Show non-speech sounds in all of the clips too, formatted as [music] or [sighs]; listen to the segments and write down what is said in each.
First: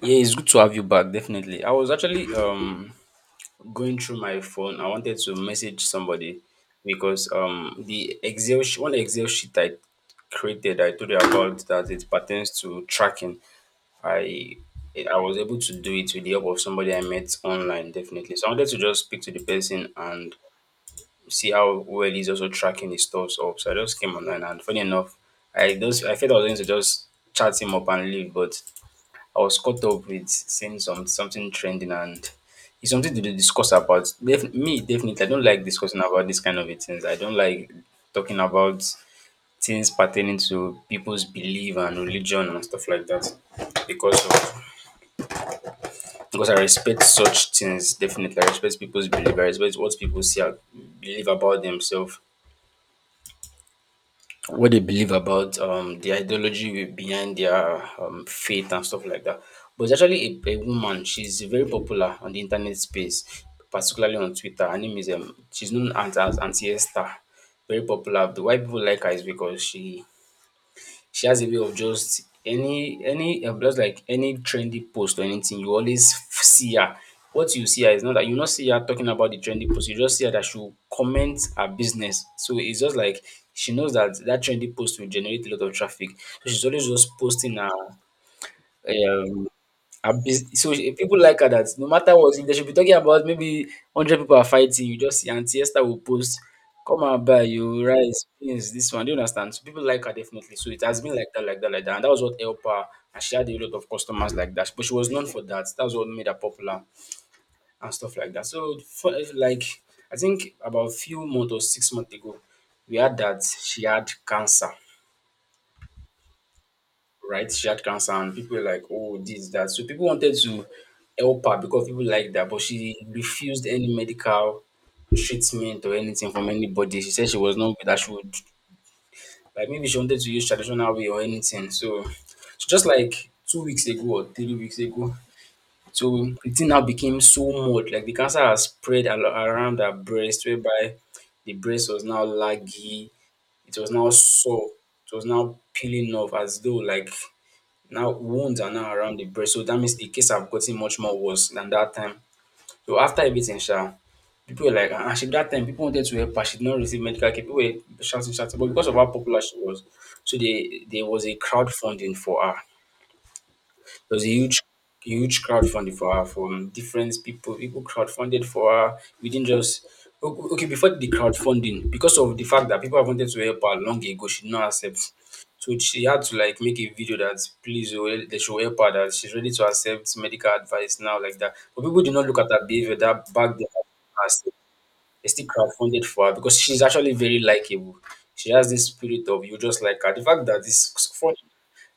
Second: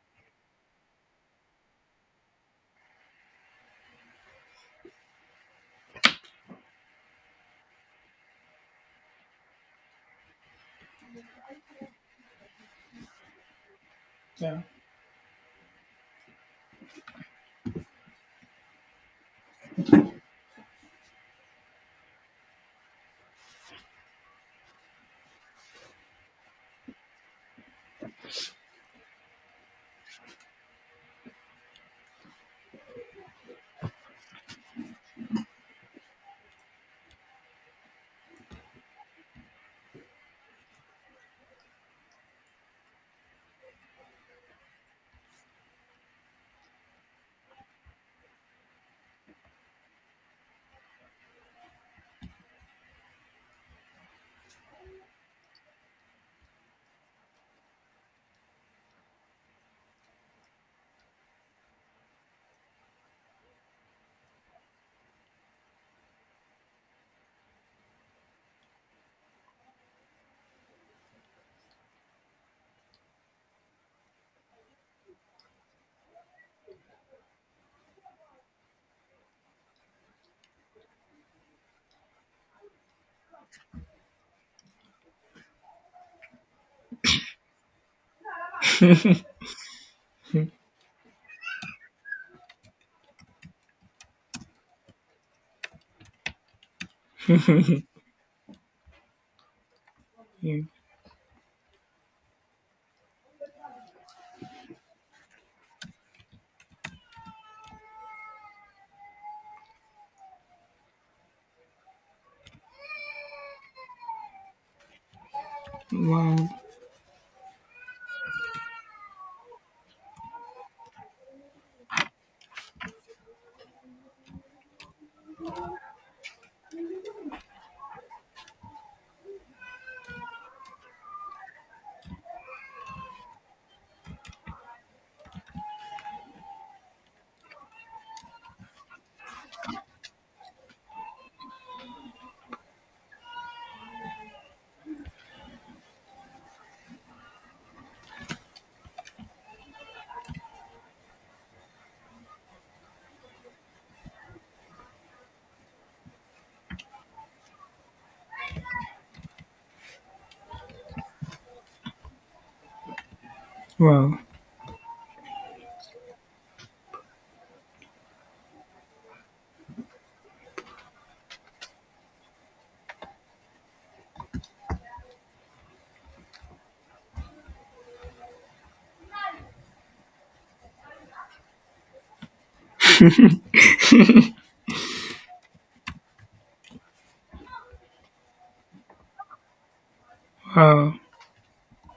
Yeah, it's good to have you back, definitely. I was actually going through my phone. I wanted to message somebody because the one Excel sheet I created, I told you about that it pertains to tracking. I Yeah. I was able to do it with the help of somebody I met online, definitely. So I wanted to just speak to the person and see how well he's also tracking his stuff up. So I just came online and funny enough, I felt I was going to just chat him up and leave, but I was caught up with seeing something trending and it's something to discuss about. Me definitely, I don't like discussing about this kind of a things. I don't like talking about things pertaining to people's belief and religion and stuff like that because of because I respect such things. Definitely, I respect people's belief. I respect what people see, believe about themselves. What they believe about the ideology behind their faith and stuff like that. But it's actually a woman. She's very popular on the internet space, particularly on Twitter. Her name is she's known as Auntie Esther. Very popular. The why people like her is because she has a way of just any just like any trendy post or anything, you always see her. What you see her is not that you not see her talking about the trendy post. You just see her that she will comment her business. So it's just like she knows that that trendy post will generate a lot of traffic. So she's always just posting her um, abi so people like her that no matter what, if they should be talking about maybe 100 people are fighting, you just see Aunty Esther will post, "Come and buy you rice, beans, this one." Do you understand? So people like her definitely. You- So it has been like that, like that, like that. And that was what helped her. And she had a lot of customers like that. But she was known for that. That's what made her popular and stuff like that. So for, like I think about a few months or 6 months ago, we had that she had cancer Wow. right? She had cancer, and people were like, "Oh, this, that." So people wanted to help her because people liked that, but she refused any medical treatment or anything from anybody. She said she was not that she would like maybe she wanted to use traditional way or anything. So just like 2 weeks ago or 3 weeks ago, so the thing now became so much like the cancer has spread around her breast, whereby the breast was now laggy, it was now sore, it was now peeling off as though like now wounds are now around the breast. So that means the case have gotten much more worse than that time. So after everything, sha, people were like, ah, ah, she that time people wanted to help her. She did not receive medical care. People were shouting, shouting. But because of how popular she was, so they there was a crowdfunding for her. It Wow. was a huge, huge crowdfunding for her from different people. People crowdfunded for her. We didn't just okay before the crowdfunding because of the fact that people have wanted to help her long ago. She did not accept, so she had to like make a video that please oh, eh, they should help her that she's ready to accept medical advice now like that. But people did not look at her behavior that back then. As they still crowdfunded for her because she's actually very likable. She has this spirit of you just like her. The fact that this Wow. for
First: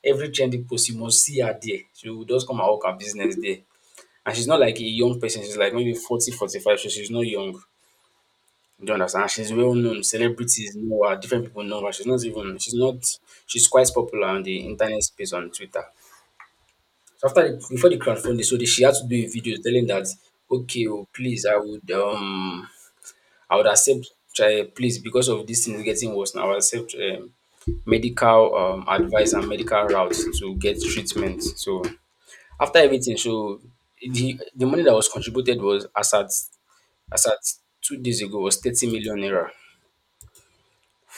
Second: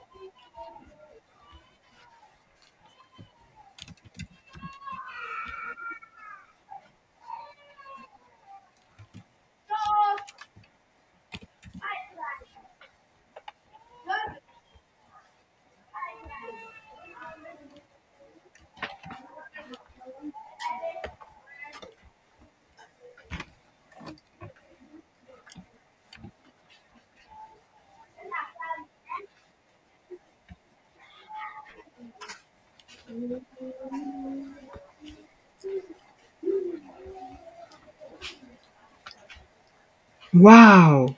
every trending post you must see her there. She will just come and work her business there. And she's not like a young person. She's like maybe 40, 45. So she's not young. Do you don't understand? And she's well known. Celebrities know her. Different people know her. She's not even. She's not. She's quite popular on the internet space on Twitter. Before the crowdfunding, so the, she had to do a video telling that okay, oh, please, I would accept please because of this thing is getting worse now, I would accept medical advice and medical routes to get treatment. So after everything, so the money that was contributed was as at 2 days ago was 30 million naira. Wow.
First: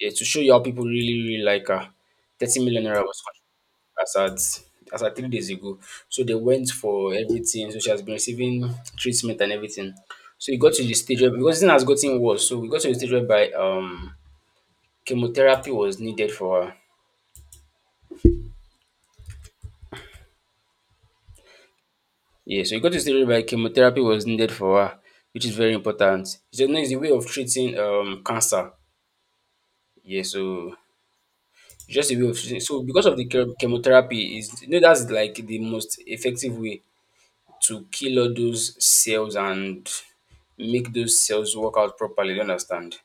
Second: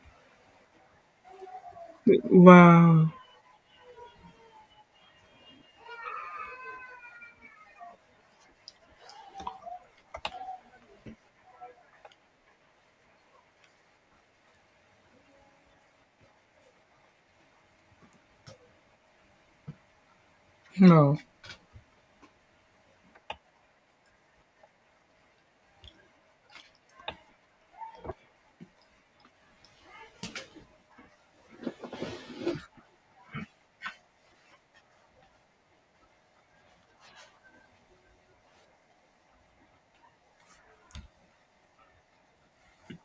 Yeah, to show you how people really, really like her, 30 million naira Wow. was contributed as at 3 days ago. So they went for everything. So she has been receiving treatment and everything. So it got to the stage where because it has gotten worse. So we got to the stage whereby chemotherapy was needed for her. No. Yeah, so it got to the stage whereby chemotherapy was needed for her, which is very important. It's just no, it's a way of treating cancer. Yeah, so it's just a way of treating. So because of the chemotherapy is you know that's like the most effective way to kill all those cells and make those cells work out properly, you understand?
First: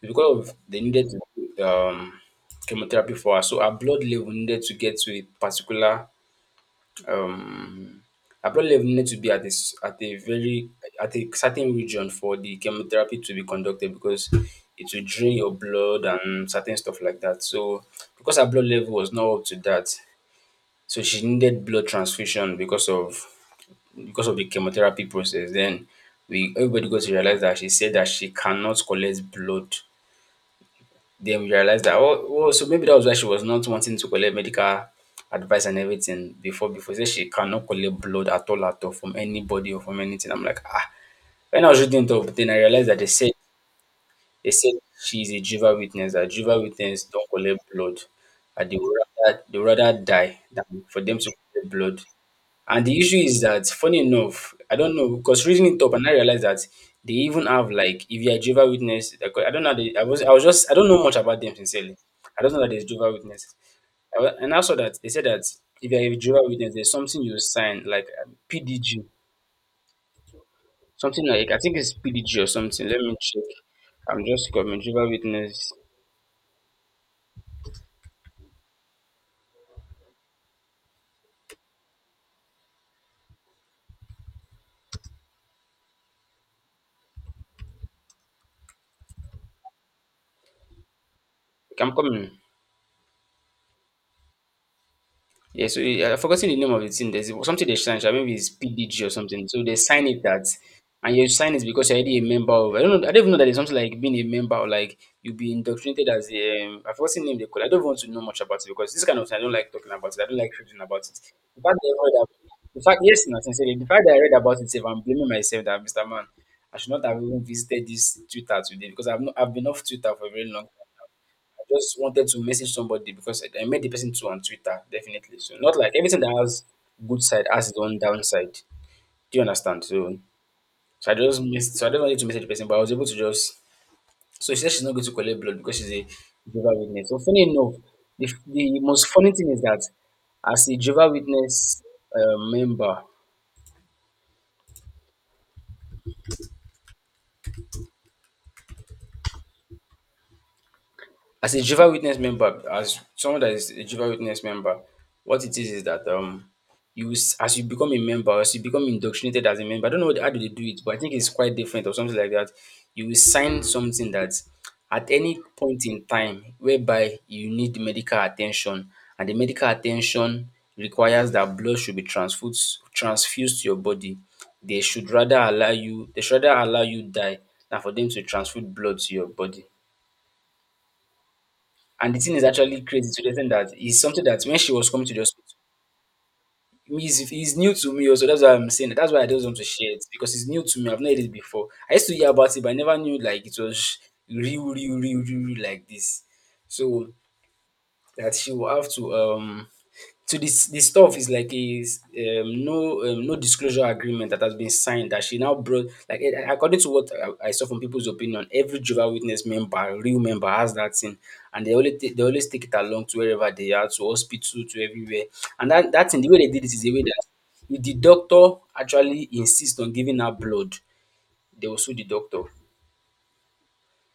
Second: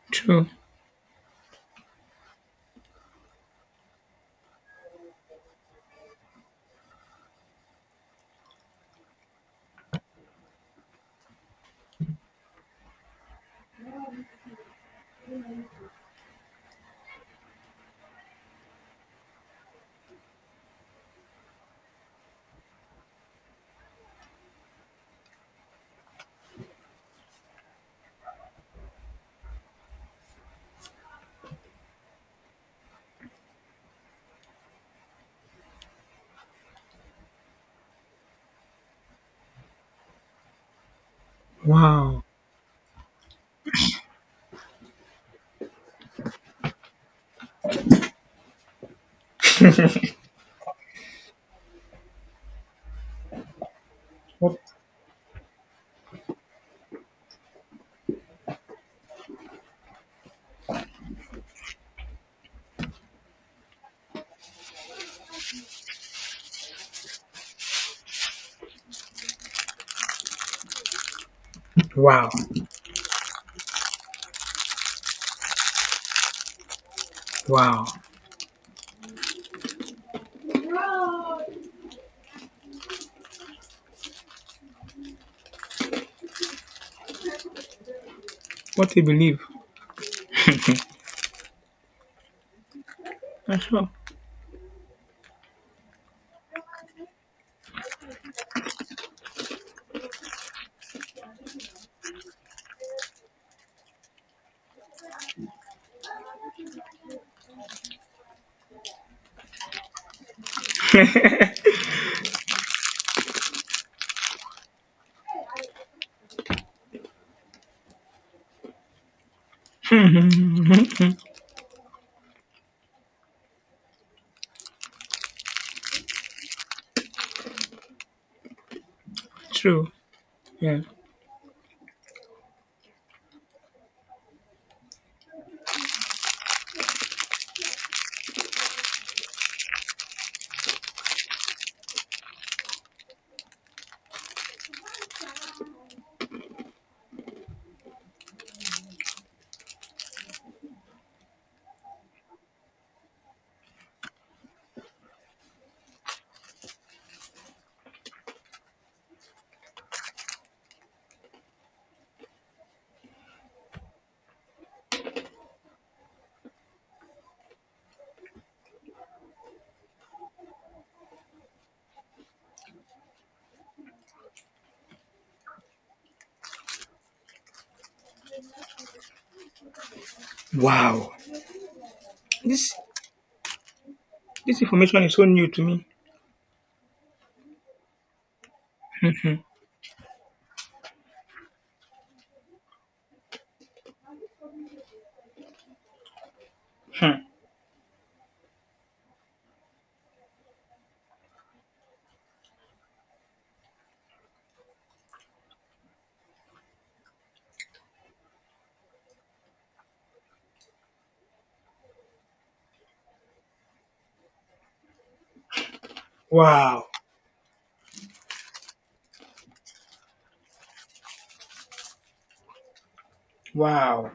Because True. of They needed to chemotherapy for her. So her blood level needed to get to a particular um her blood level needed to be at a very at a certain region for the chemotherapy to be conducted because it will drain your blood and certain stuff like that. So because her blood level was not up to that, so she needed blood transfusion because of the chemotherapy process. Then we everybody got to realize that she said that she cannot collect blood. Then we realized that oh, oh so maybe that was why she was not wanting to collect medical advice and everything before she said she cannot collect blood at all from anybody or from anything. I'm like ah when I was reading it Wow. up, then I realized that they said she is a Jehovah Witness. That Jehovah Witness don't collect blood. That they would rather [laughs] die than for them to collect blood. And the issue is that, funny enough, What? I don't know because reading it up and I realized that they even have like if you're a Jehovah Witness, like, I don't know. They, I was just I don't know much about them sincerely. I don't know that there's Jehovah Witness. And also that they said that if you're a Jehovah Witness, there's something you sign like PDG, something like I think it's Wow. PDG or something. Let me check. I'm just coming Jehovah Witness. Wow. What a belief. [laughs] Like, I'm coming. That's all. Yeah, so I've forgotten the name of the thing. There's something they sign, sha, maybe it's PDG or something. So they sign it that, and you sign it because you're already a member of. I don't know. I don't even know that there's something like being a member or like you'll be indoctrinated as a. I've forgotten the name they call. It. I don't want to know much about it because this kind of thing I don't like talking about it. I don't like reading about it. [laughs] The fact yes, no, sincerely, the fact that I read about it, if I'm blaming myself that Mr. Man, I should not have even visited this Twitter today because I've not, I've been off Twitter for a very long I just wanted to message somebody because I met the person too on Twitter, definitely. So not like everything that has good side has its own downside. Do you understand? True. So Yeah. so I just missed so I don't wanted to message the person, but I was able to just so she said she's not going to collect blood because she's a Jehovah Witness. So funny enough, the, the most funny thing is that as a Jehovah Witness uh, member, As a Jehovah Witness member, as someone that is a Jehovah Witness member, what it is that as you become a member, as you become indoctrinated as a member, I don't know how do they do it, but I think it's quite different or something like that. You will sign something that at any point in time whereby you need medical attention, and the medical attention requires that blood should be transfused to your body. They should rather allow you die than for them to transfuse blood to your body. Wow. And the thing is This actually crazy to the thing that it's something that when this she was information coming to is the so hospital, new to me. he's new to me also. That's why I'm saying that. That's why I don't want [laughs] to share it because it's new to me. I've not heard it before. I used to hear about it, but I never knew like it was real, real, real, real, real like this. So Hmm. that she will have to so this stuff is like a no no disclosure agreement that has been signed that she now brought like according to what I saw from people's opinion, every Jehovah Witness member, real member, has that thing, and they always take it along to wherever they are, to hospital, to everywhere. And that thing, the way they did it is Wow. the way that if the doctor actually insists on giving her blood, they will sue the doctor. Wow.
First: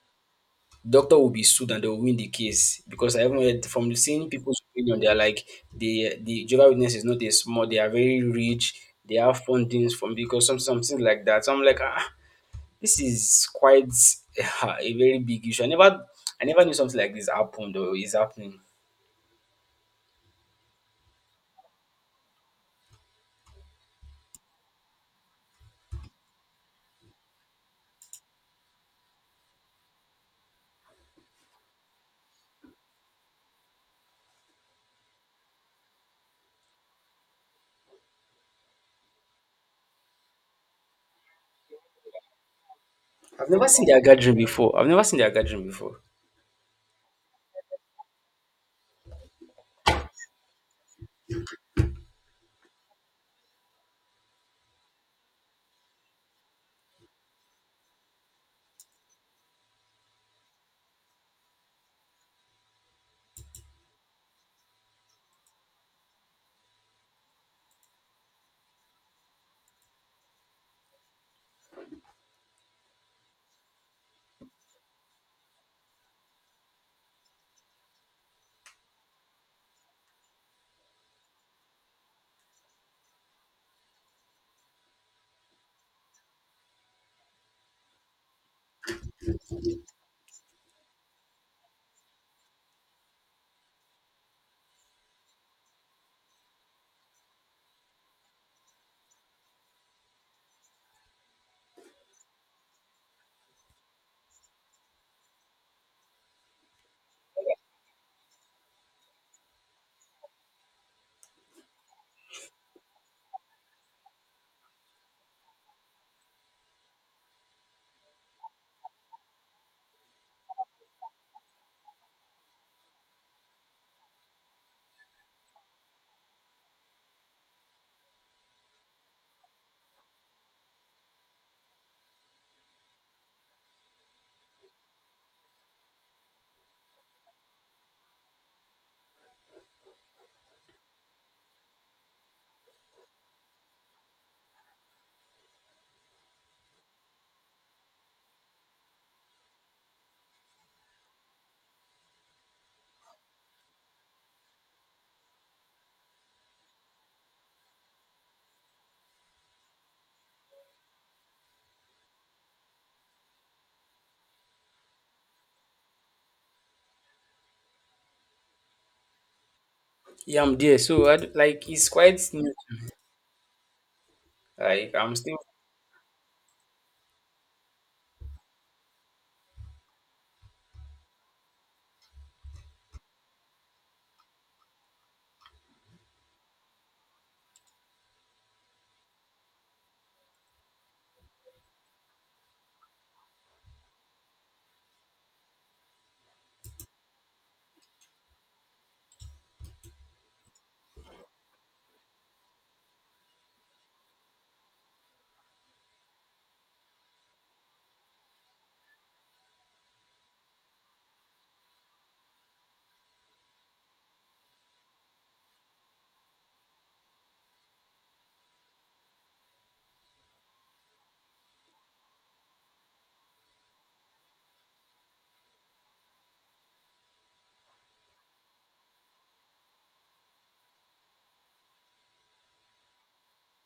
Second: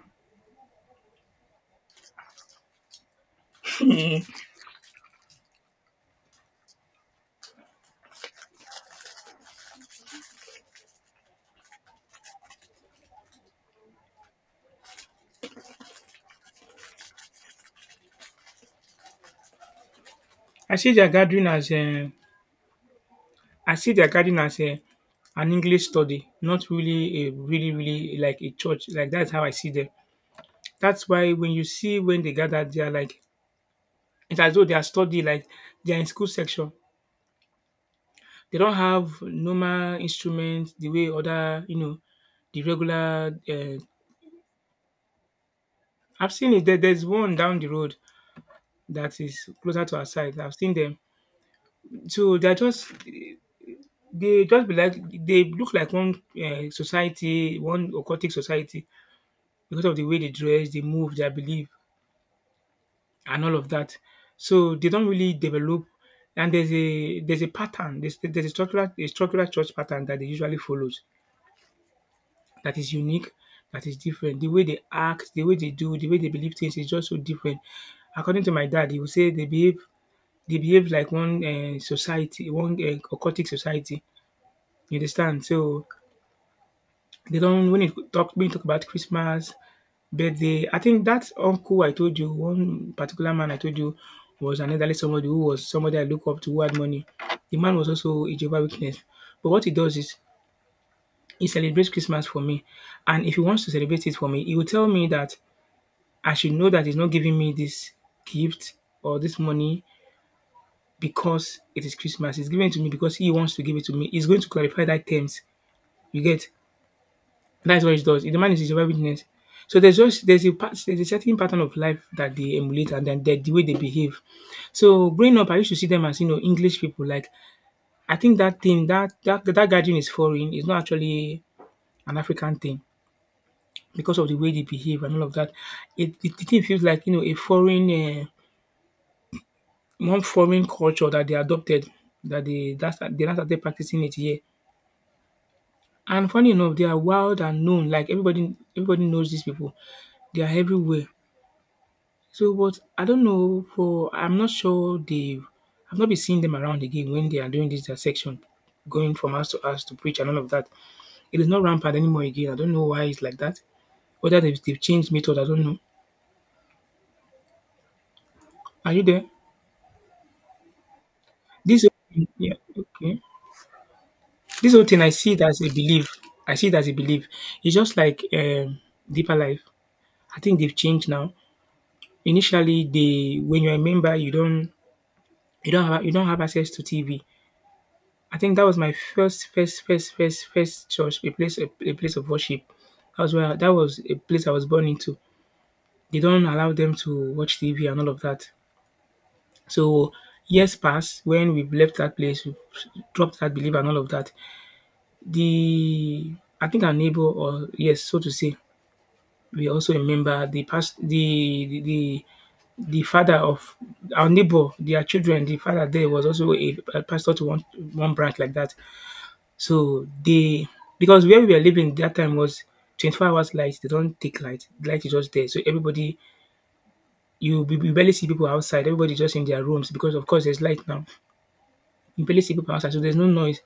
Doctor will be sued and they will win the case, because I haven't heard [laughs] from seeing people's opinion. They are like the Jehovah Witness is not a small. They are very rich. They have fundings from because some something like that. So I'm like, ah, this is quite [laughs] a very big issue. I never knew something like this happened or is happening. I see they're gathering as a, I see they're gathering as a an English study, not really a really like a church. Like that's how I see them. That's why when you see when they gather, they are like it's as though they are study like they are in school section. They don't have normal instruments the way other the regular. I've never seen their gathering before. I've never seen their gathering before. I've seen it. There's one down the road that is closer to our side. I've seen them. So they're just they just be like they look like one society, one occultic society because of the way they dress, they move, their belief, and all of that. So they don't really develop. And there's a pattern. There's a structural church pattern that they usually follows that is unique, that is different. The way they act, the way they do, the way they believe things is just so different. According to my dad, he would say they behave like one society, one occultic society. You understand? So they don't when it talk when you talk about Christmas, birthday, I think that uncle I told you, one particular man I told you was an elderly somebody who was somebody I look up to who had money. The man was also a Jehovah Witness. But what he does is he celebrates Christmas for me. And if he wants to celebrate it for me, he will tell me that I should know that he's not giving me this gift or this money because it is Christmas. It's given to me because he wants to give it to me. He's going to clarify that terms. You get that's what it does. It demands is survival witness. So there's just there's a part there's a certain pattern of life that they emulate and then the way they behave. So growing up, I used to see them as English people. Like I think that thing that that gathering is foreign. It's not actually an African thing because of the way they behave and all of that. It the thing feels like a foreign one foreign culture that they adopted that they that's they not started practicing it here. And funny enough, they are wild and known. Like everybody knows these people. They are everywhere. So, but I don't know for I'm not sure they I've not been seeing them around again when they are doing this their section, going from house to house to preach and all of that. It is not rampant anymore again. I don't know why it's like that. Whether they've changed method, I don't know. Are you there? Yeah, I'm there. So like it's quite new. Yeah, okay. This whole Like thing, I I'm see still. it as a belief. I see it as a belief. It's just like deeper life. I think they've changed now. Initially, they when you're a member, you don't you don't have access to TV. I think that was my first church, a place, a place of worship. That was where that was a place I was born into. They don't allow them to watch TV and all of that. So years passed when we left that place, we dropped that belief and all of that. The I think our neighbor, or yes, so to say, we also remember the past, the father of our neighbor, their children, the father there was also a pastor to one branch like that. So they because where we were living that time was 24 hours light. They don't take light. Light is just there. So everybody, you barely see people outside. Everybody just in their rooms because, of course, there's light now. You barely see people outside. So there's no noise.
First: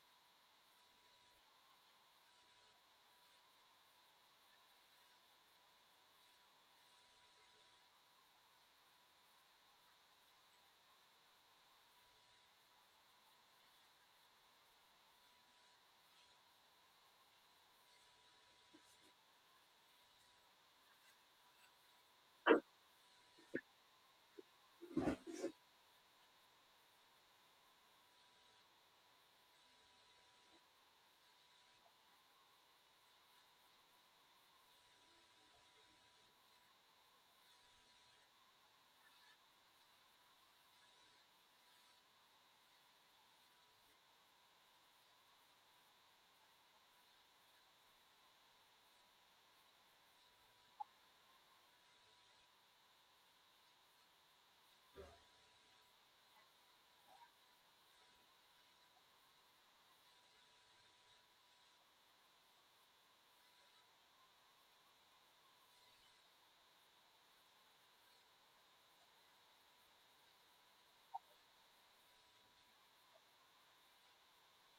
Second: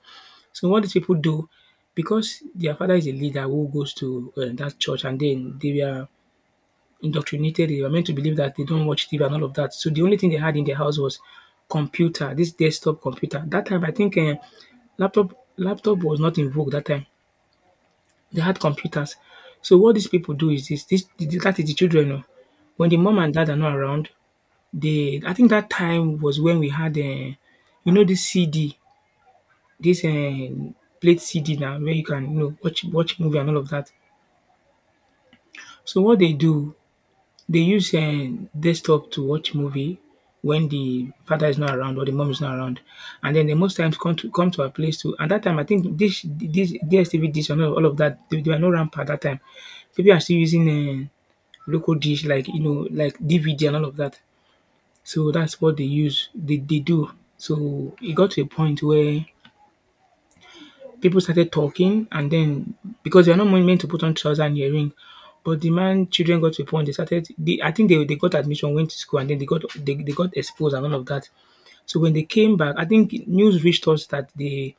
So what these people do, because their father is a leader who goes to that church and then they were indoctrinated. They were meant to believe that they don't watch TV and all of that. So the only thing they had in their house was computer, this desktop computer. That time, I think laptop was not in vogue that time. They had computers. So what these people do is this that is the children oh, when the mom and dad are not around, they I think that time was when we had, this CD, played CD now where you can, watch movie and all of that. So what they do, they use, a desktop to watch movie when the father is not around or the mom is not around, and then they most times come to our place to and that time I think this DSTV Dish and all of that, they were not rampant at that time. People are still using, local dish like like DVD and all of that. So that's what they use. They do. So it got to a point where people started talking, and then because they are not meant to put on trousers and earring, but the man children got to a point. I think they got admission, went to school, and then they got exposed and all of that. So when they came back, I think news reached us that they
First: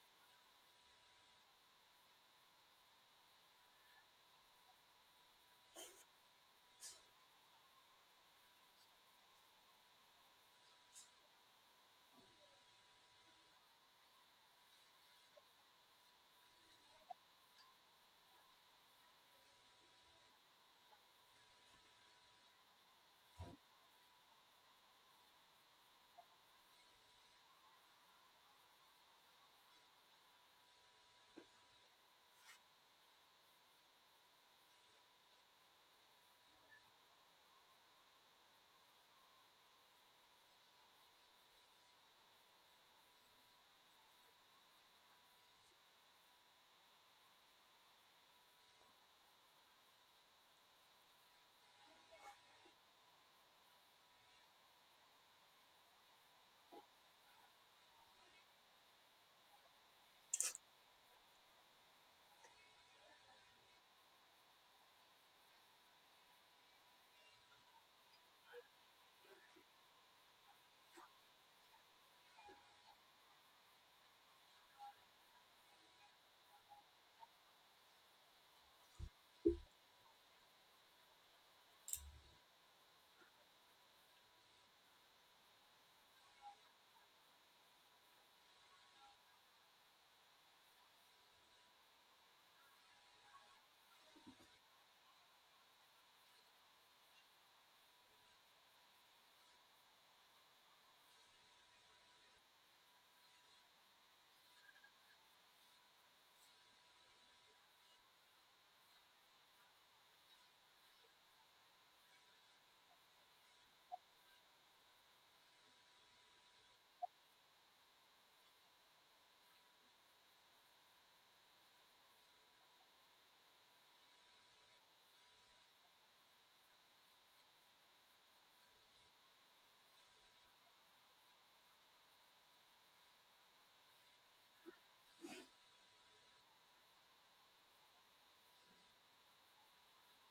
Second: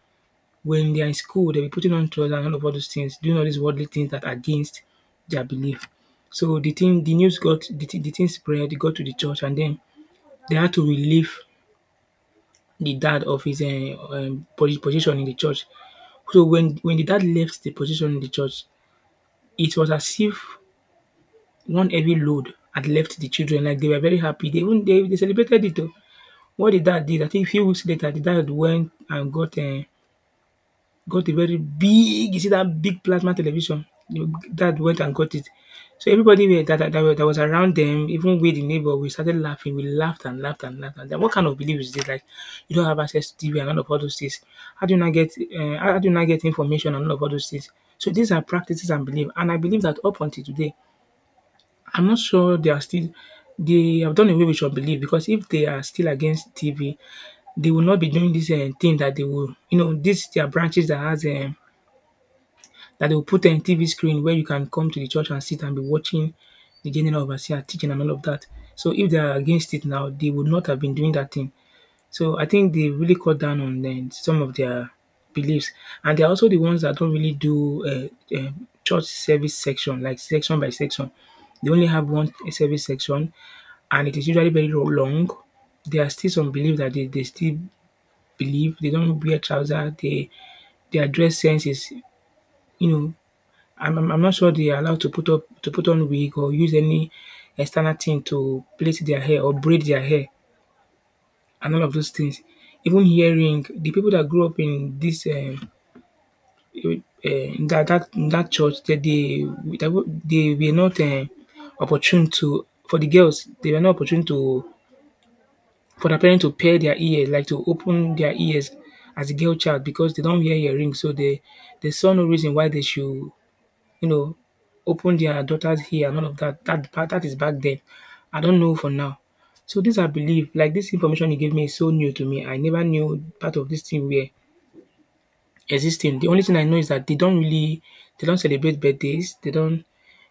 when they are in school, they'll be putting on trousers and all of all those things, doing all these worldly things that are against their belief. So the thing, the news got the thing spread, it got to the church, and then they had to relieve the dad of his position in the church. So when the dad left the position in the church, it was as if one heavy load had left the children. Like they were very happy. They even they celebrated it. Oh. What the dad did, I think a few weeks later, the dad went and got got a very big you see that big plasma television, your dad went and got it. So everybody were that that was around them, even we the neighbor, we started laughing. We laughed and laughed and laughed. And then what kind of belief is this? Like you don't have access to TV and all of all those things. How do you not get information and all of all those things? So these are practices and belief. And I believe that up until today, I'm not sure they are still they have done away with your belief because if they are still against TV, they will not be doing this thing that they will, this their branches that has that they will put TV screen where you can come to the church and sit and be watching the general overseer teaching and all of that. So if they are against it now, they would not have been doing that thing. So I think they really cut down on some of their beliefs, and they're also the ones that don't really do church service section like section by section. They only have one service section, and it is usually very long. There are still some belief that they still believe they don't wear trousers. They their dress sense is you know I'm not sure they are allowed to put up to put on wig or use any external thing to plait their hair or braid their hair and all of those things. Even hearing the people that grew up in this in that in that church that they they were not opportune to for the girls they were not opportune to for the parents to pair their ears like to open their ears as a girl child because they don't wear earrings so they saw no reason why they should you know, open their daughter's ear and all of that. That part that is back then. I don't know for now. So these are belief. Like this information you gave me is so new to me. I never knew part of this thing were existing. The only thing I know is that they don't really they don't celebrate birthdays. They don't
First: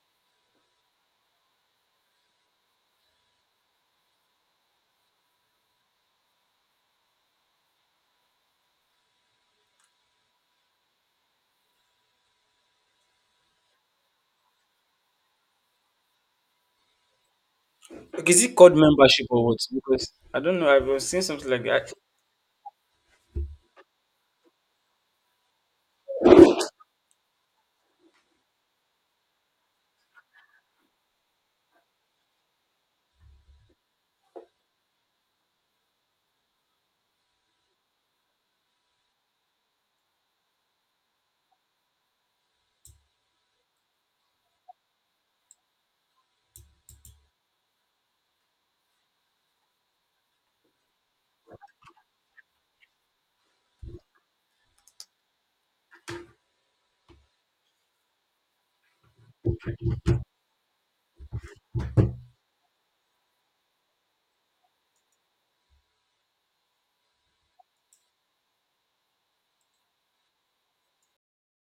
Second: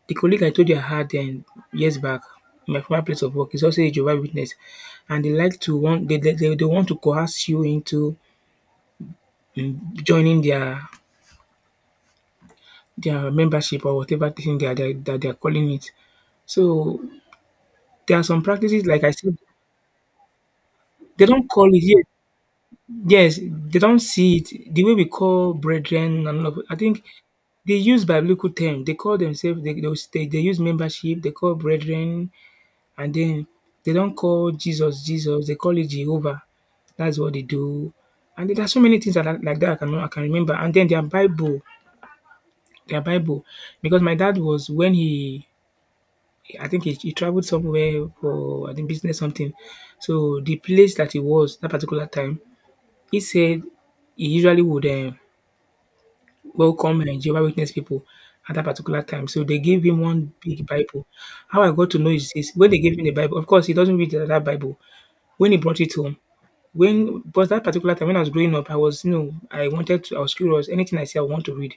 The colleague I told you I had then years back, in my former place of work, is also a Jehovah Witness, and they like to want they want to coerce you into joining their membership or whatever thing they are calling it. So there are Like, some is it called practices, like I membership said, or what? Because I don't know. I've seen they don't something like call it that. Yes, they don't see it the way we call brethren and all of I think they use biblical term. They call themselves they use membership, they call brethren, and then they don't call Jesus, Jesus, they call it Jehovah. That's what they do. And there are so many things that are like that I can remember. And then their Bible, their Bible, because my dad was when he I think he traveled somewhere for I think business something. So the place that he was that particular time, he said he usually would welcome Jehovah Witness people at that particular time. So they gave him one big Bible. How I got to know is this: when they gave him the Bible, of course he doesn't read that Bible. When he brought it home, when but that particular time when I was growing up, I was curious. Anything I see, I want to read.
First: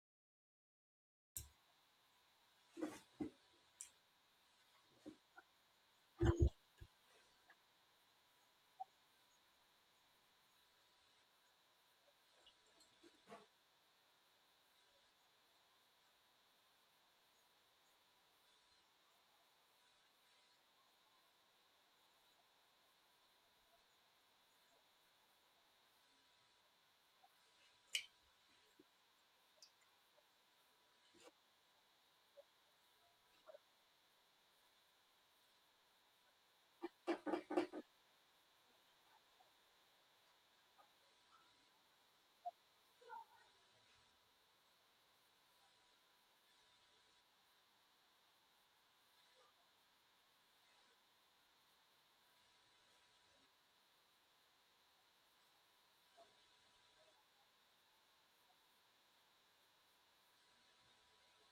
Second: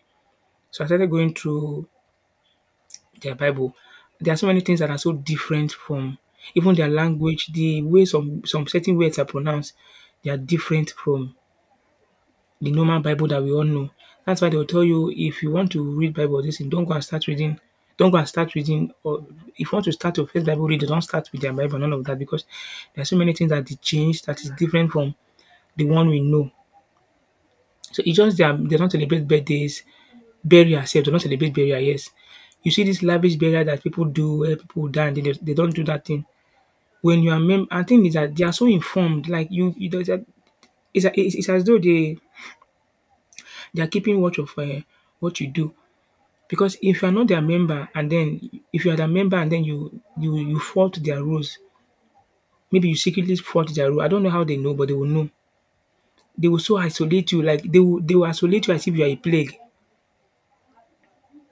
So I started going through their Bible. There are so many things that are so different from even their language, the way some certain words are pronounced, they are different from the normal Bible that we all know. That's why they'll tell you if you want to read Bible, this thing, don't go and start reading, don't go and start reading, or if you want to start your first Bible reader, don't start with their Bible, none of that, because there are so many things that they change that is different from the one we know. So it's just they don't celebrate birthdays. Burial sef, dem don celebrate burial, yes. You see this lavish burial that people do where pipu die and den de don do that thing. When you are mem and tin is that they are so informed like you there's it's it's as though they are keeping watch of what you do because if you are not their member and then if you are their member and then you fault their rules, maybe you secretly fault their rule, I don't know how they know but they will know. They will so isolate you like they will isolate you as if you are a plague.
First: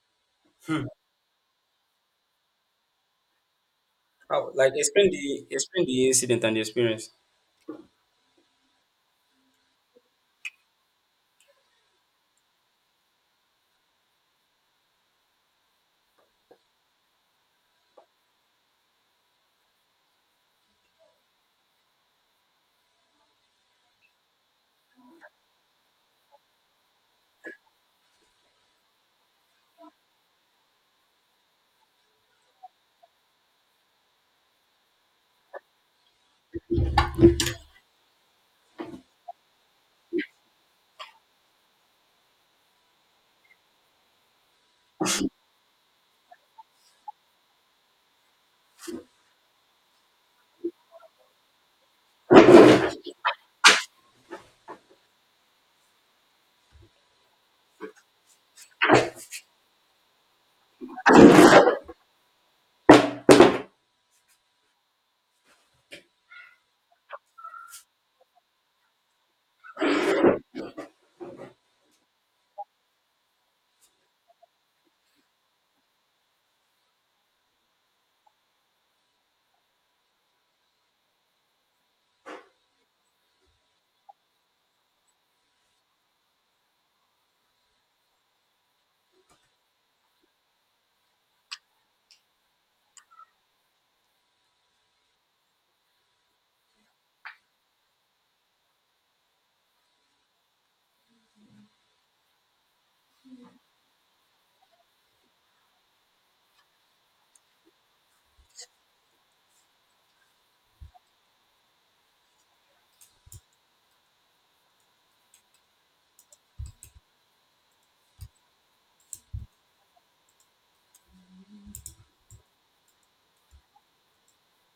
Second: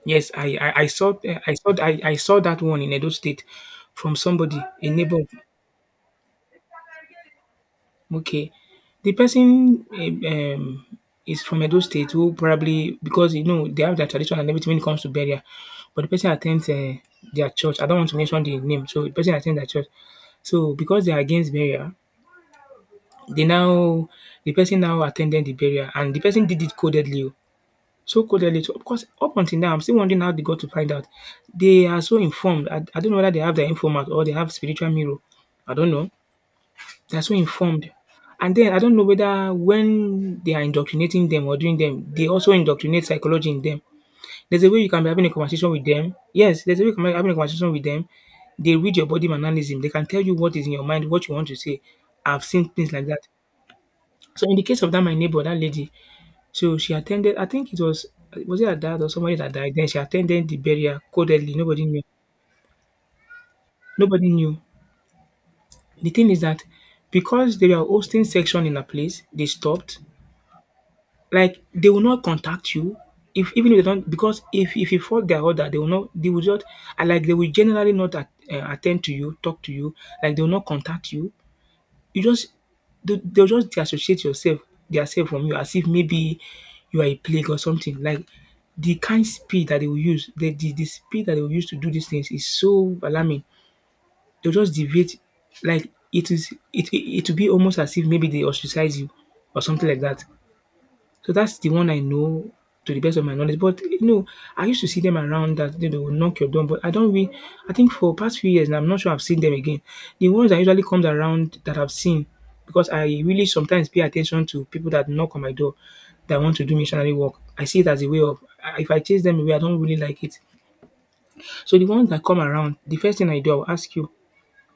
Yes, I I, Hmm. I saw I saw that one in Edo State from How, somebody, like, a explain neighbor. the incident and the experience. Okay, the person is from Edo State who probably because you know they have their tradition and everything when it comes to burial, but the person attends their church. I don't want to mention the name, so the person attends their church. So because they are against burial, they now the person now attended the burial and the person did it codedly. So codedly to of course, up until now, I'm still wondering how they got to find out. They are so informed. I don't know whether they have their informant or they have spiritual mirror. I don't know. They are so informed. And then I don't know whether when they are indoctrinating them or doing them, they also indoctrinate psychology in them. There's a way you can be having a conversation with them. Yes, there's a way you can be having a conversation with them. They read your body mannerism. They can tell you what is in your mind, what you want to say. I've seen things like that. So in the case of that, my neighbor, that lady, so she attended I think it was it her dad or somebody that died, then she attended the burial coldly, nobody knew nobody knew. The thing is that because they were hosting section in a place, they stopped. Like they will not contact you if even if they don't because if you fault their order, they will not, and like they will generally not at attend to you, talk to you, like they will not contact you. You just they'll just disassociate yourself theirself from you as if maybe you are a plague or something. Like the kind speed that they will use, the speed that they will use to do these things is so alarming. They'll just deviate like it is it it, it will be almost as if maybe they ostracize you or something like that. So that's the one I know to the best of my knowledge. But you know, I used to see them around that they will knock your door, but I don't really I think for past few years now, I'm not sure I've seen them again. The ones that usually comes around that I've seen, because I really sometimes pay attention to people that knock on my door that want to do missionary work. I see it as a way of if I chase them away, I don't really like it. So the ones that come around, the first thing I do, I'll ask you,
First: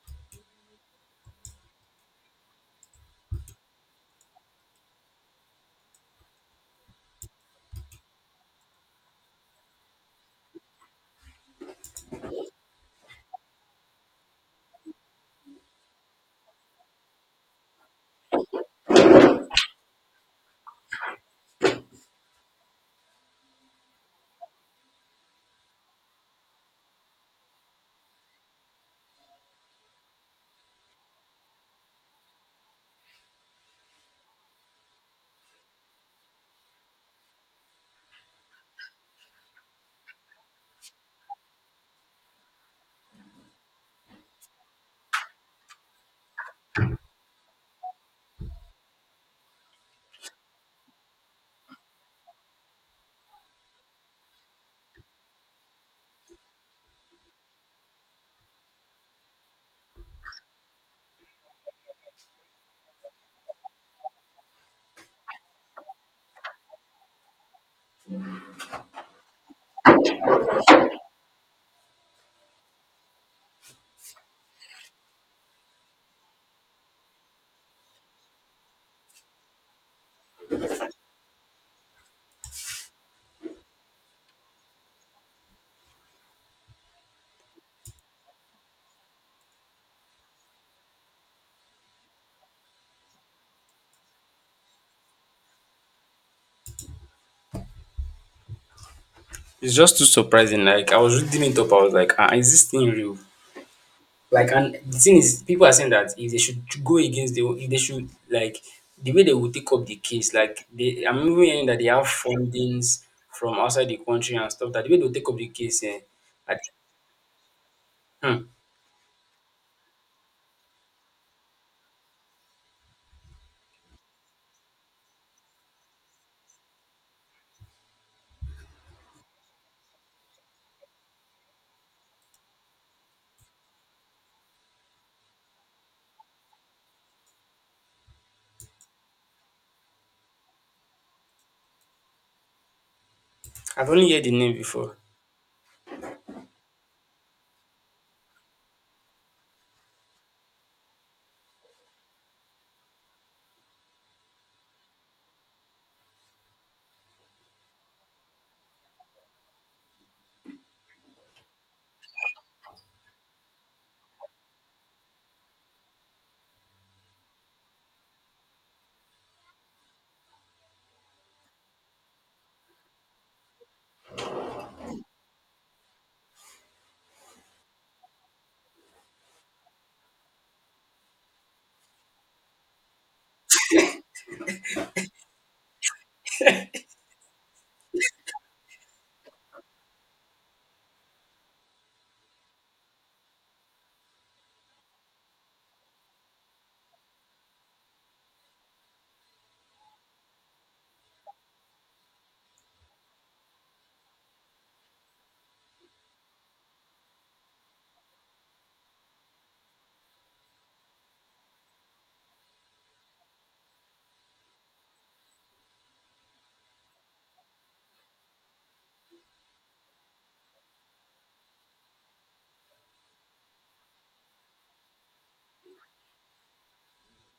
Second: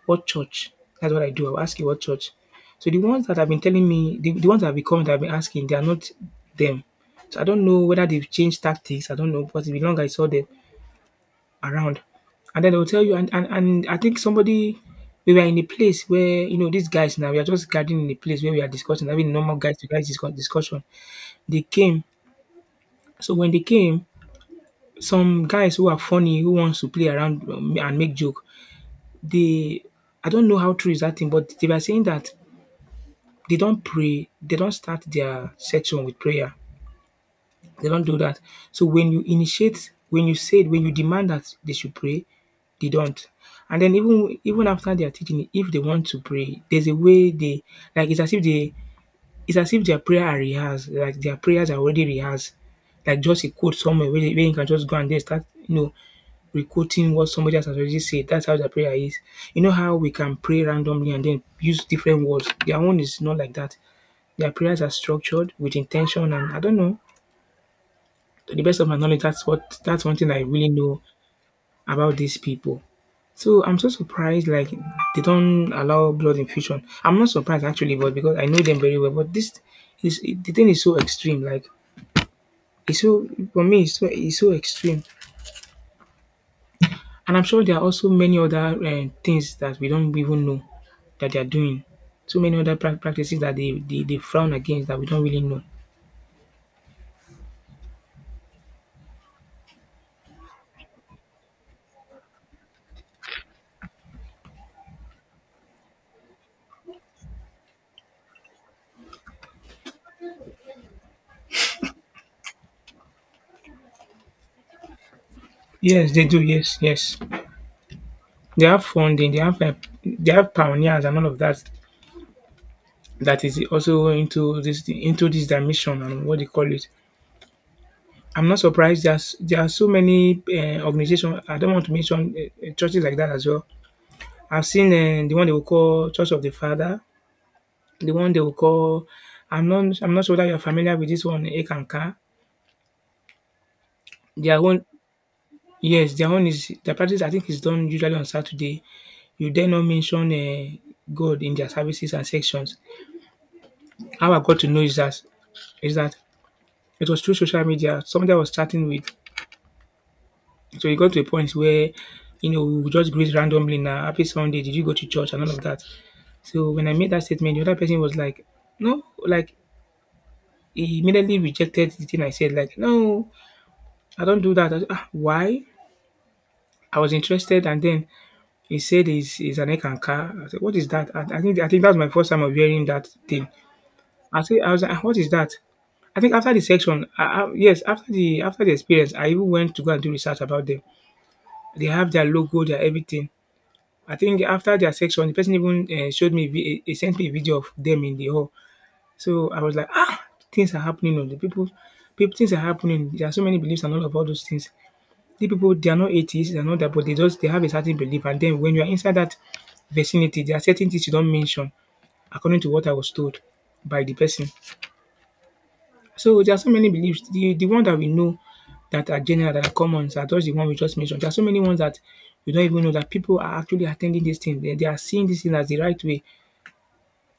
what church? That's what I do. I'll ask you what church. So the ones that have been telling me, the ones that have been coming, that have been asking, they are not them. So I don't know whether they've changed tactics. I don't know, because it's been long I saw them around. And then they'll tell you, and I think somebody, we were in a place where, you know, these guys now, we are just gathering in a place where we are discussing, having normal guys to guys discussion. They came. So when they came, some guys who are funny, who wants to play around and make joke, they, I don't know how true is that thing, but they were saying that they don't pray, they don't start their session with prayer. They don't do that. So when you initiate, when you demand that they should pray, they don't. And then even after they are teaching, if they want to pray, there's a way they like it's as if they it's as if their prayer are rehearsed, like their prayers are already rehearsed. Like just a quote somewhere where, where you can just go and then start, you know, requoting what somebody else has already said. That's how their prayer is. You know how we can pray randomly and then use different words. Their own is not like that. Their prayers are structured with intention, and I don't know. To the best of my knowledge, that's one thing I really know about these people. So I'm so surprised, like they don't allow blood infusion. I'm not surprised actually, but because I know them very well. But this is the thing is so extreme. Like it's so for me, it's so extreme. And I'm sure there are also many other things that we don't even know that they are doing. So many other practices that they they frown against that we don't really know. It's just too surprising. Like I was reading it up, I was like, ah, is this thing real? Like, and the thing is, people are saying that if they should go against the, if they should like the way they would take up the case, like they, I'm even hearing that they have fundings from outside the country and stuff. That the way they will take up the case, eh, Yes, they do. I, Yes, yes. hmm, They have funding, they have pioneers and all of that that is also into this dimension and what they call it. I'm not surprised there are so many organization I don't want to mention churches like that as well. I've seen the one they will call Church of the Father, the one they will call I'm not sure that you're familiar with this one Ekankar. I've only heard the name Their own before. yes, their own is their practice I think is done usually on Saturday. You dare not mention God in their services and sections. How I got to know is that is that it was through social media, somebody I was chatting with. So it got to a point where, you know, we would just greet randomly now. Happy Sunday, did you go to church and all of that? So when I made that statement, the other person was like, no, like he immediately rejected the thing I said, like, no, I don't do that. I said, ah, why? I was interested and then he's an Ekanka. I said, what is that? I think that was my first time of hearing that thing. I was like, "Ah, what is that?" I think after the section, after the experience, I even went to go and do research about them. They have their logo, their everything. I think after their section, the person even showed me, he sent me a video of them in the hall. So I was like, ah, things are happening. Oh, the people, people, things are happening. There are so many beliefs and all of all those things. The people, they are not atheists, they are not that, but they just they have a certain belief. And then when you are inside that vicinity, there are certain things you don't mention, according to what I was told by the person. So there are so many beliefs. The one that we know that are general, that are common, are just the one we just mentioned. There are so many ones that we don't even know that people are actually attending this thing. They are seeing this thing as the right way.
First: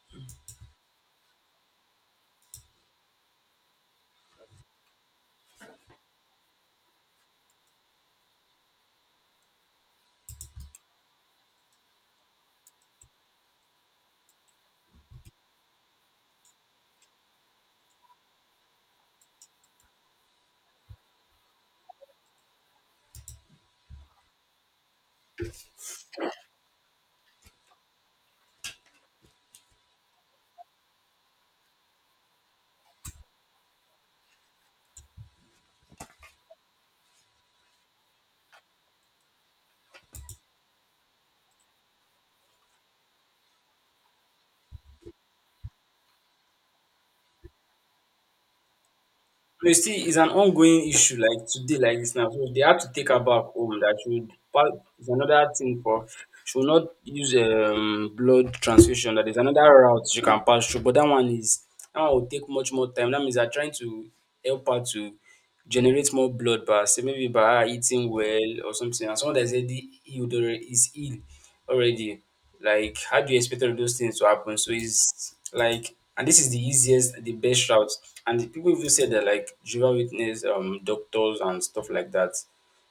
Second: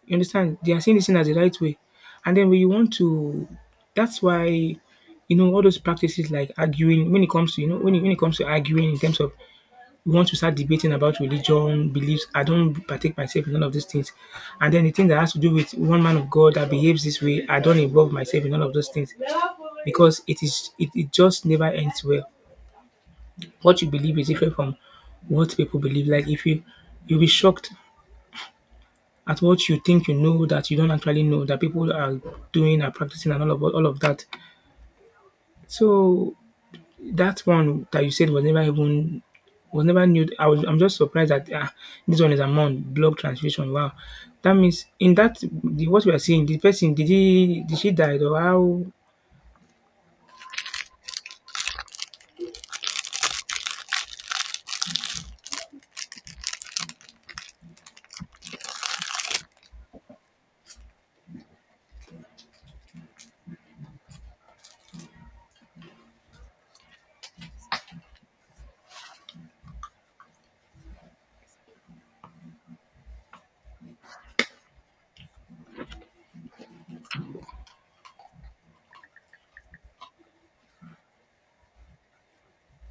You understand? They are seeing this thing as the right way. And then when you want to, that's why, you know, all those practices like arguing, when it comes to, you know, when it comes to arguing in terms of we want to start debating about religion, beliefs. I don't partake myself in none of these things. And then the thing that has to do with one man of God that behaves this way, I don't involve myself in none of those things because it just never ends well. What you believe is different from what people believe. Like if you you'll be shocked at what you think you know that you don't actually know that people are doing and practicing and all of that. So that one that you said was never even was never knew. I'm just surprised that this one is among blood transfusion. Wow, that means in that the what we are seeing, the person did she died or how? You see, it's an ongoing issue like today, like this now. So they have to take her back home. That she would part is another thing for she will not use blood transfusion. That is another route she can pass through. But that one is that one will take much more time. That means they're trying to help her to generate more blood by say maybe by her eating well or something. And someone that is already healed already is ill already. Like how do you expect all of those things to happen? So it's like and this is the easiest, the best route. And the people even say that like Jehovah Witness, doctors and stuff like that.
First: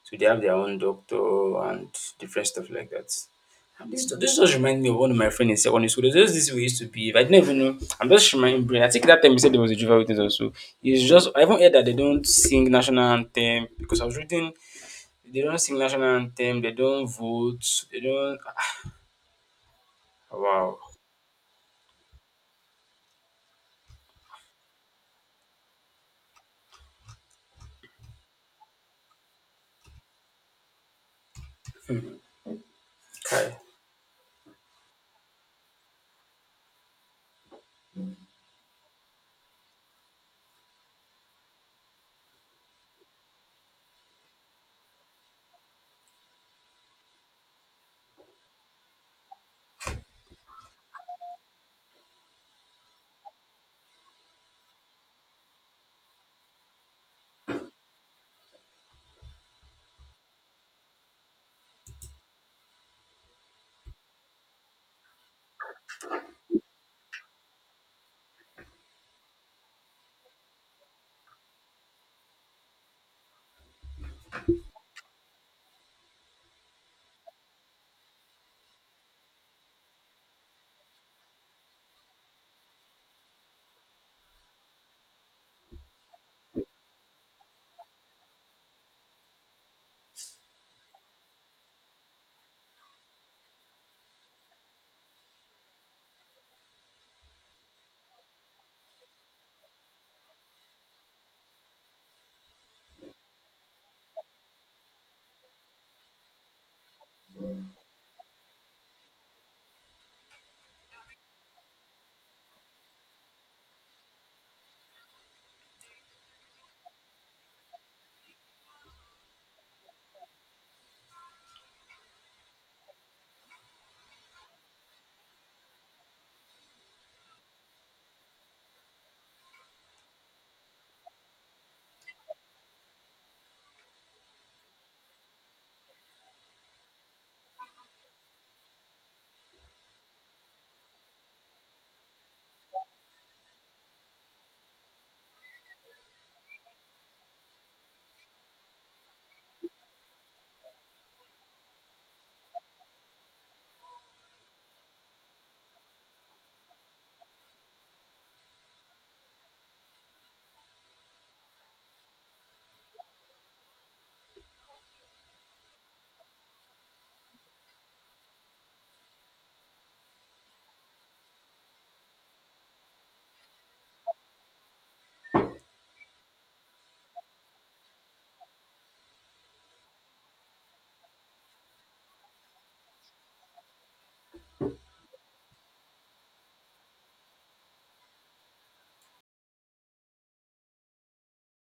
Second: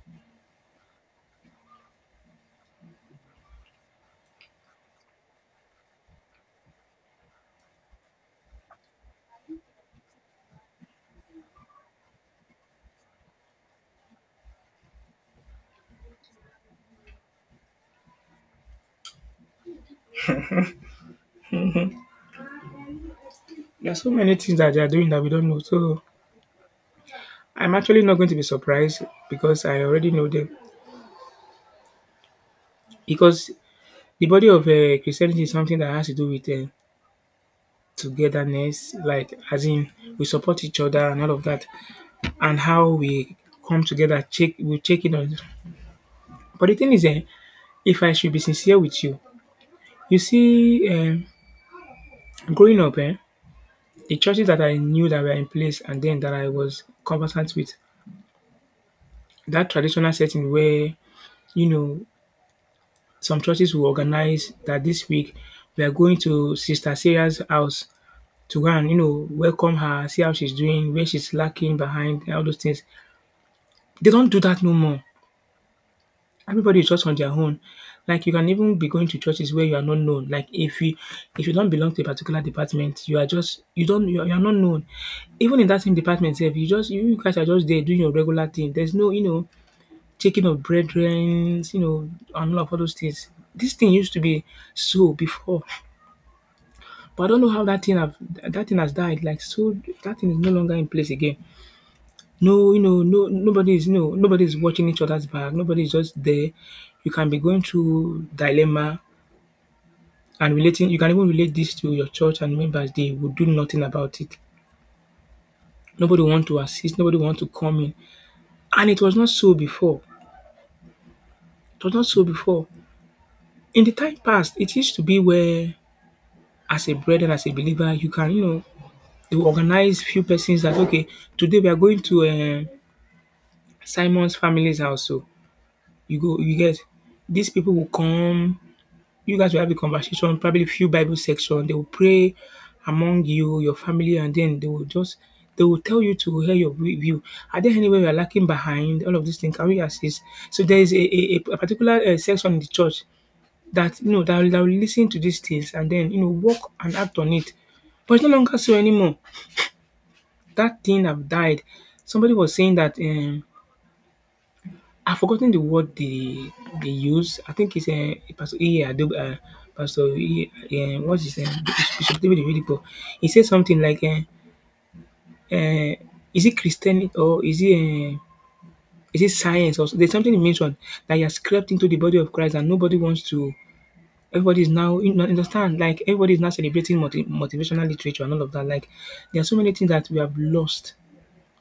So they have their own doctor and different stuff like that. This just reminds me of one of my friends in secondary school. There's just this way we used to be. I didn't even know. I'm just remembering. Brain. I think that time he said there was a Juva witness also. It's just I even heard that they don't sing national anthem because I was reading. They don't sing national anthem. They don't vote. They don't. [sighs] Wow. There are so many things that they are doing that we don't know. So I'm actually not going to be surprised because I already know them. Because Okay. the body of Christianity is something that has to do with togetherness, like as in we support each other and all of that, and how we come together. Check we check it on. But the thing is, if I should be sincere with you, you see, growing up, the churches that I knew that were in place and then that I was conversant with, that traditional setting where, you know, some churches will organize that this week we are going to Sister Sarah's house to go and, you know, welcome her, see how she's doing, where she's lacking behind, and all those things. They don't do that no more. Everybody is just on their own. Like you can even be going to churches where you are not known. Like if you don't belong to a particular department, you are just you don't you are not known. Even in that same department if you just you guys are just there doing your regular thing. There's no, you know, taking of brethren, you know, and all of all those things. This thing used to be so before. [laughs] But I don't know how that thing have that thing has died. Like so that thing is no longer in place again. No, you know, no, nobody is you know, nobody is watching each other's back. Nobody is just there. You can be going through dilemma and relating. You can even relate this to your church and members. They will do nothing about it. Nobody want to assist. Nobody want to come in. And it was not so before. It was not so before. In the time past, it used to be where, as a brother, as a believer, you can, you know, they will organize few persons that okay, today we are going to Simon's family's house. So you go, you get these people will come. You guys will have a conversation, probably a few Bible section. They will pray among you, your family, and then they will just they will tell you to hear your view. Are there anywhere we are lacking behind? All of these things can we assist? So there is a particular section in the church that you know that, that will listen to these things and then you know work and act on it. But it's no longer so anymore. That thing have died. Somebody was saying that. I've forgotten the word they use. I think it's a Pastor Pastor what's his name? Bishop David Oyedepo. He said something like, uh, "Is it Christian or uh, is it science?" There's something he mentioned that he has crept into the body of Christ and nobody wants to. Everybody is now you know, understand like everybody is now celebrating motivational literature and all of that. Like there are so many things that we have lost,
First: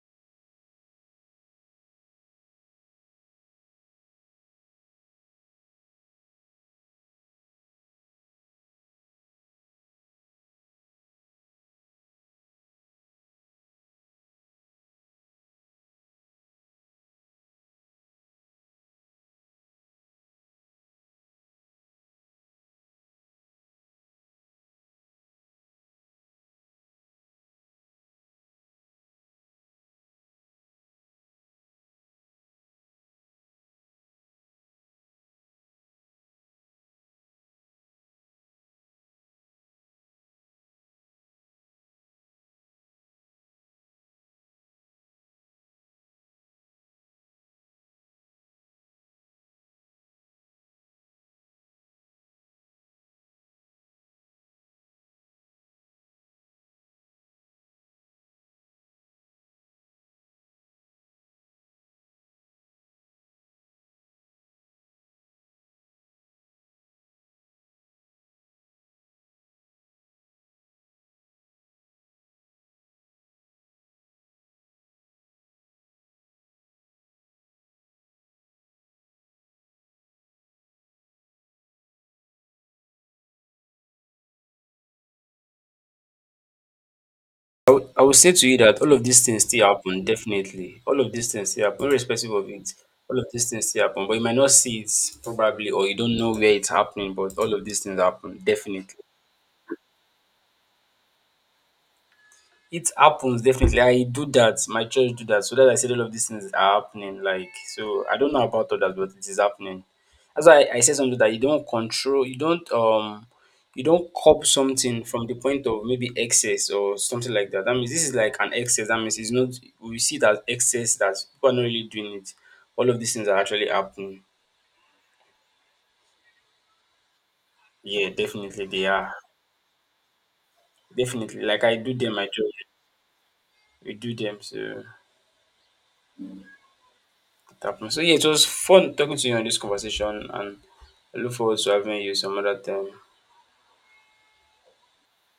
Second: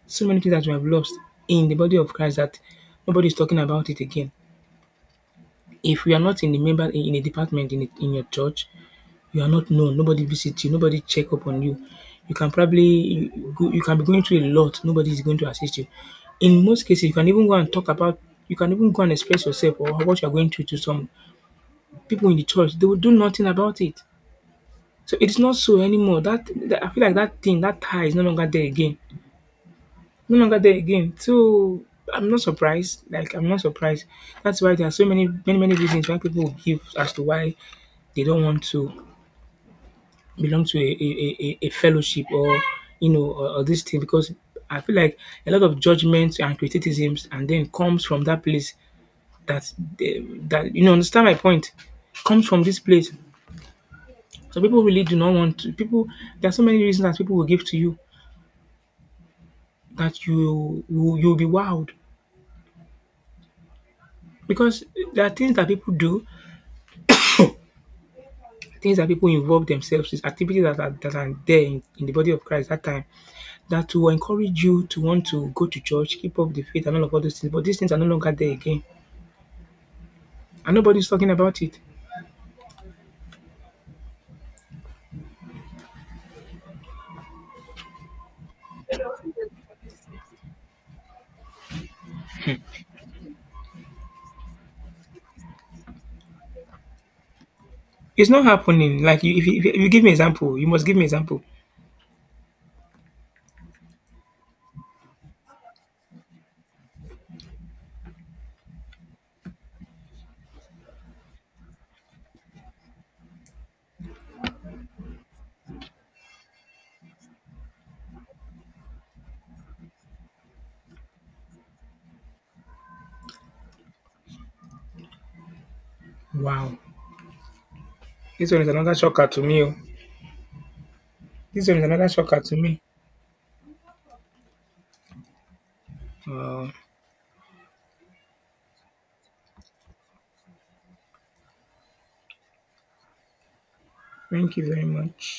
so many things that we have lost in the body of Christ that nobody is talking about it again. If you are not in a member in a department in in your church, you are not known, nobody visits you, nobody check up on you. You can probably go. You can be going through a lot, nobody is going to assist you. In most cases, you can even go and talk about you can even go and express yourself or what you are going through to some people in the church. They will do nothing about it. So it is not so anymore. That I feel like that thing, that tie is no longer there again. No longer there again. So I'm not surprised. Like I'm not surprised. That's why there are so many, many, many reasons why people will give as to why they don't want to belong to a fellowship or you know or this thing because I feel like a lot of judgments and criticisms and then comes from that place that they, that you know understand my point comes from this place. So people really do not want to people there are so many reasons that people will give to you that you'll be wowed because there are things that people do, things that people involve themselves with activities that are there in the body of Christ that time that will encourage you to want to go to church, keep up the faith, and all of all those things. But these things are no longer there again, and nobody's talking about it. I would say to you that all of these things still happen. Definitely, all of these things still happen, irrespective of it. All of these things still happen, but you might not see it probably, or you don't know where it's happening. But all of these things It's happen. not Definitely. happening. Like if you give me an example, you must give me an example. It happens definitely. I do that. My church do that. So that I said all of these things are happening. Like so, I don't know about others, but it is happening. That's why I said something that you don't control. You don't cop something from the point of maybe excess or something like that. That means this is like an excess. That means it's not. We see that excess that people are not really doing it. All of these things are actually happening. Wow, Yeah, this one definitely is they another are. shocker to me. Oh. Definitely, like This I one is do another them. I shocker do. to me. We do them. So. Wow, It. So yeah, it was fun talking to you on this conversation and I look forward to having you some other time. thank you very much.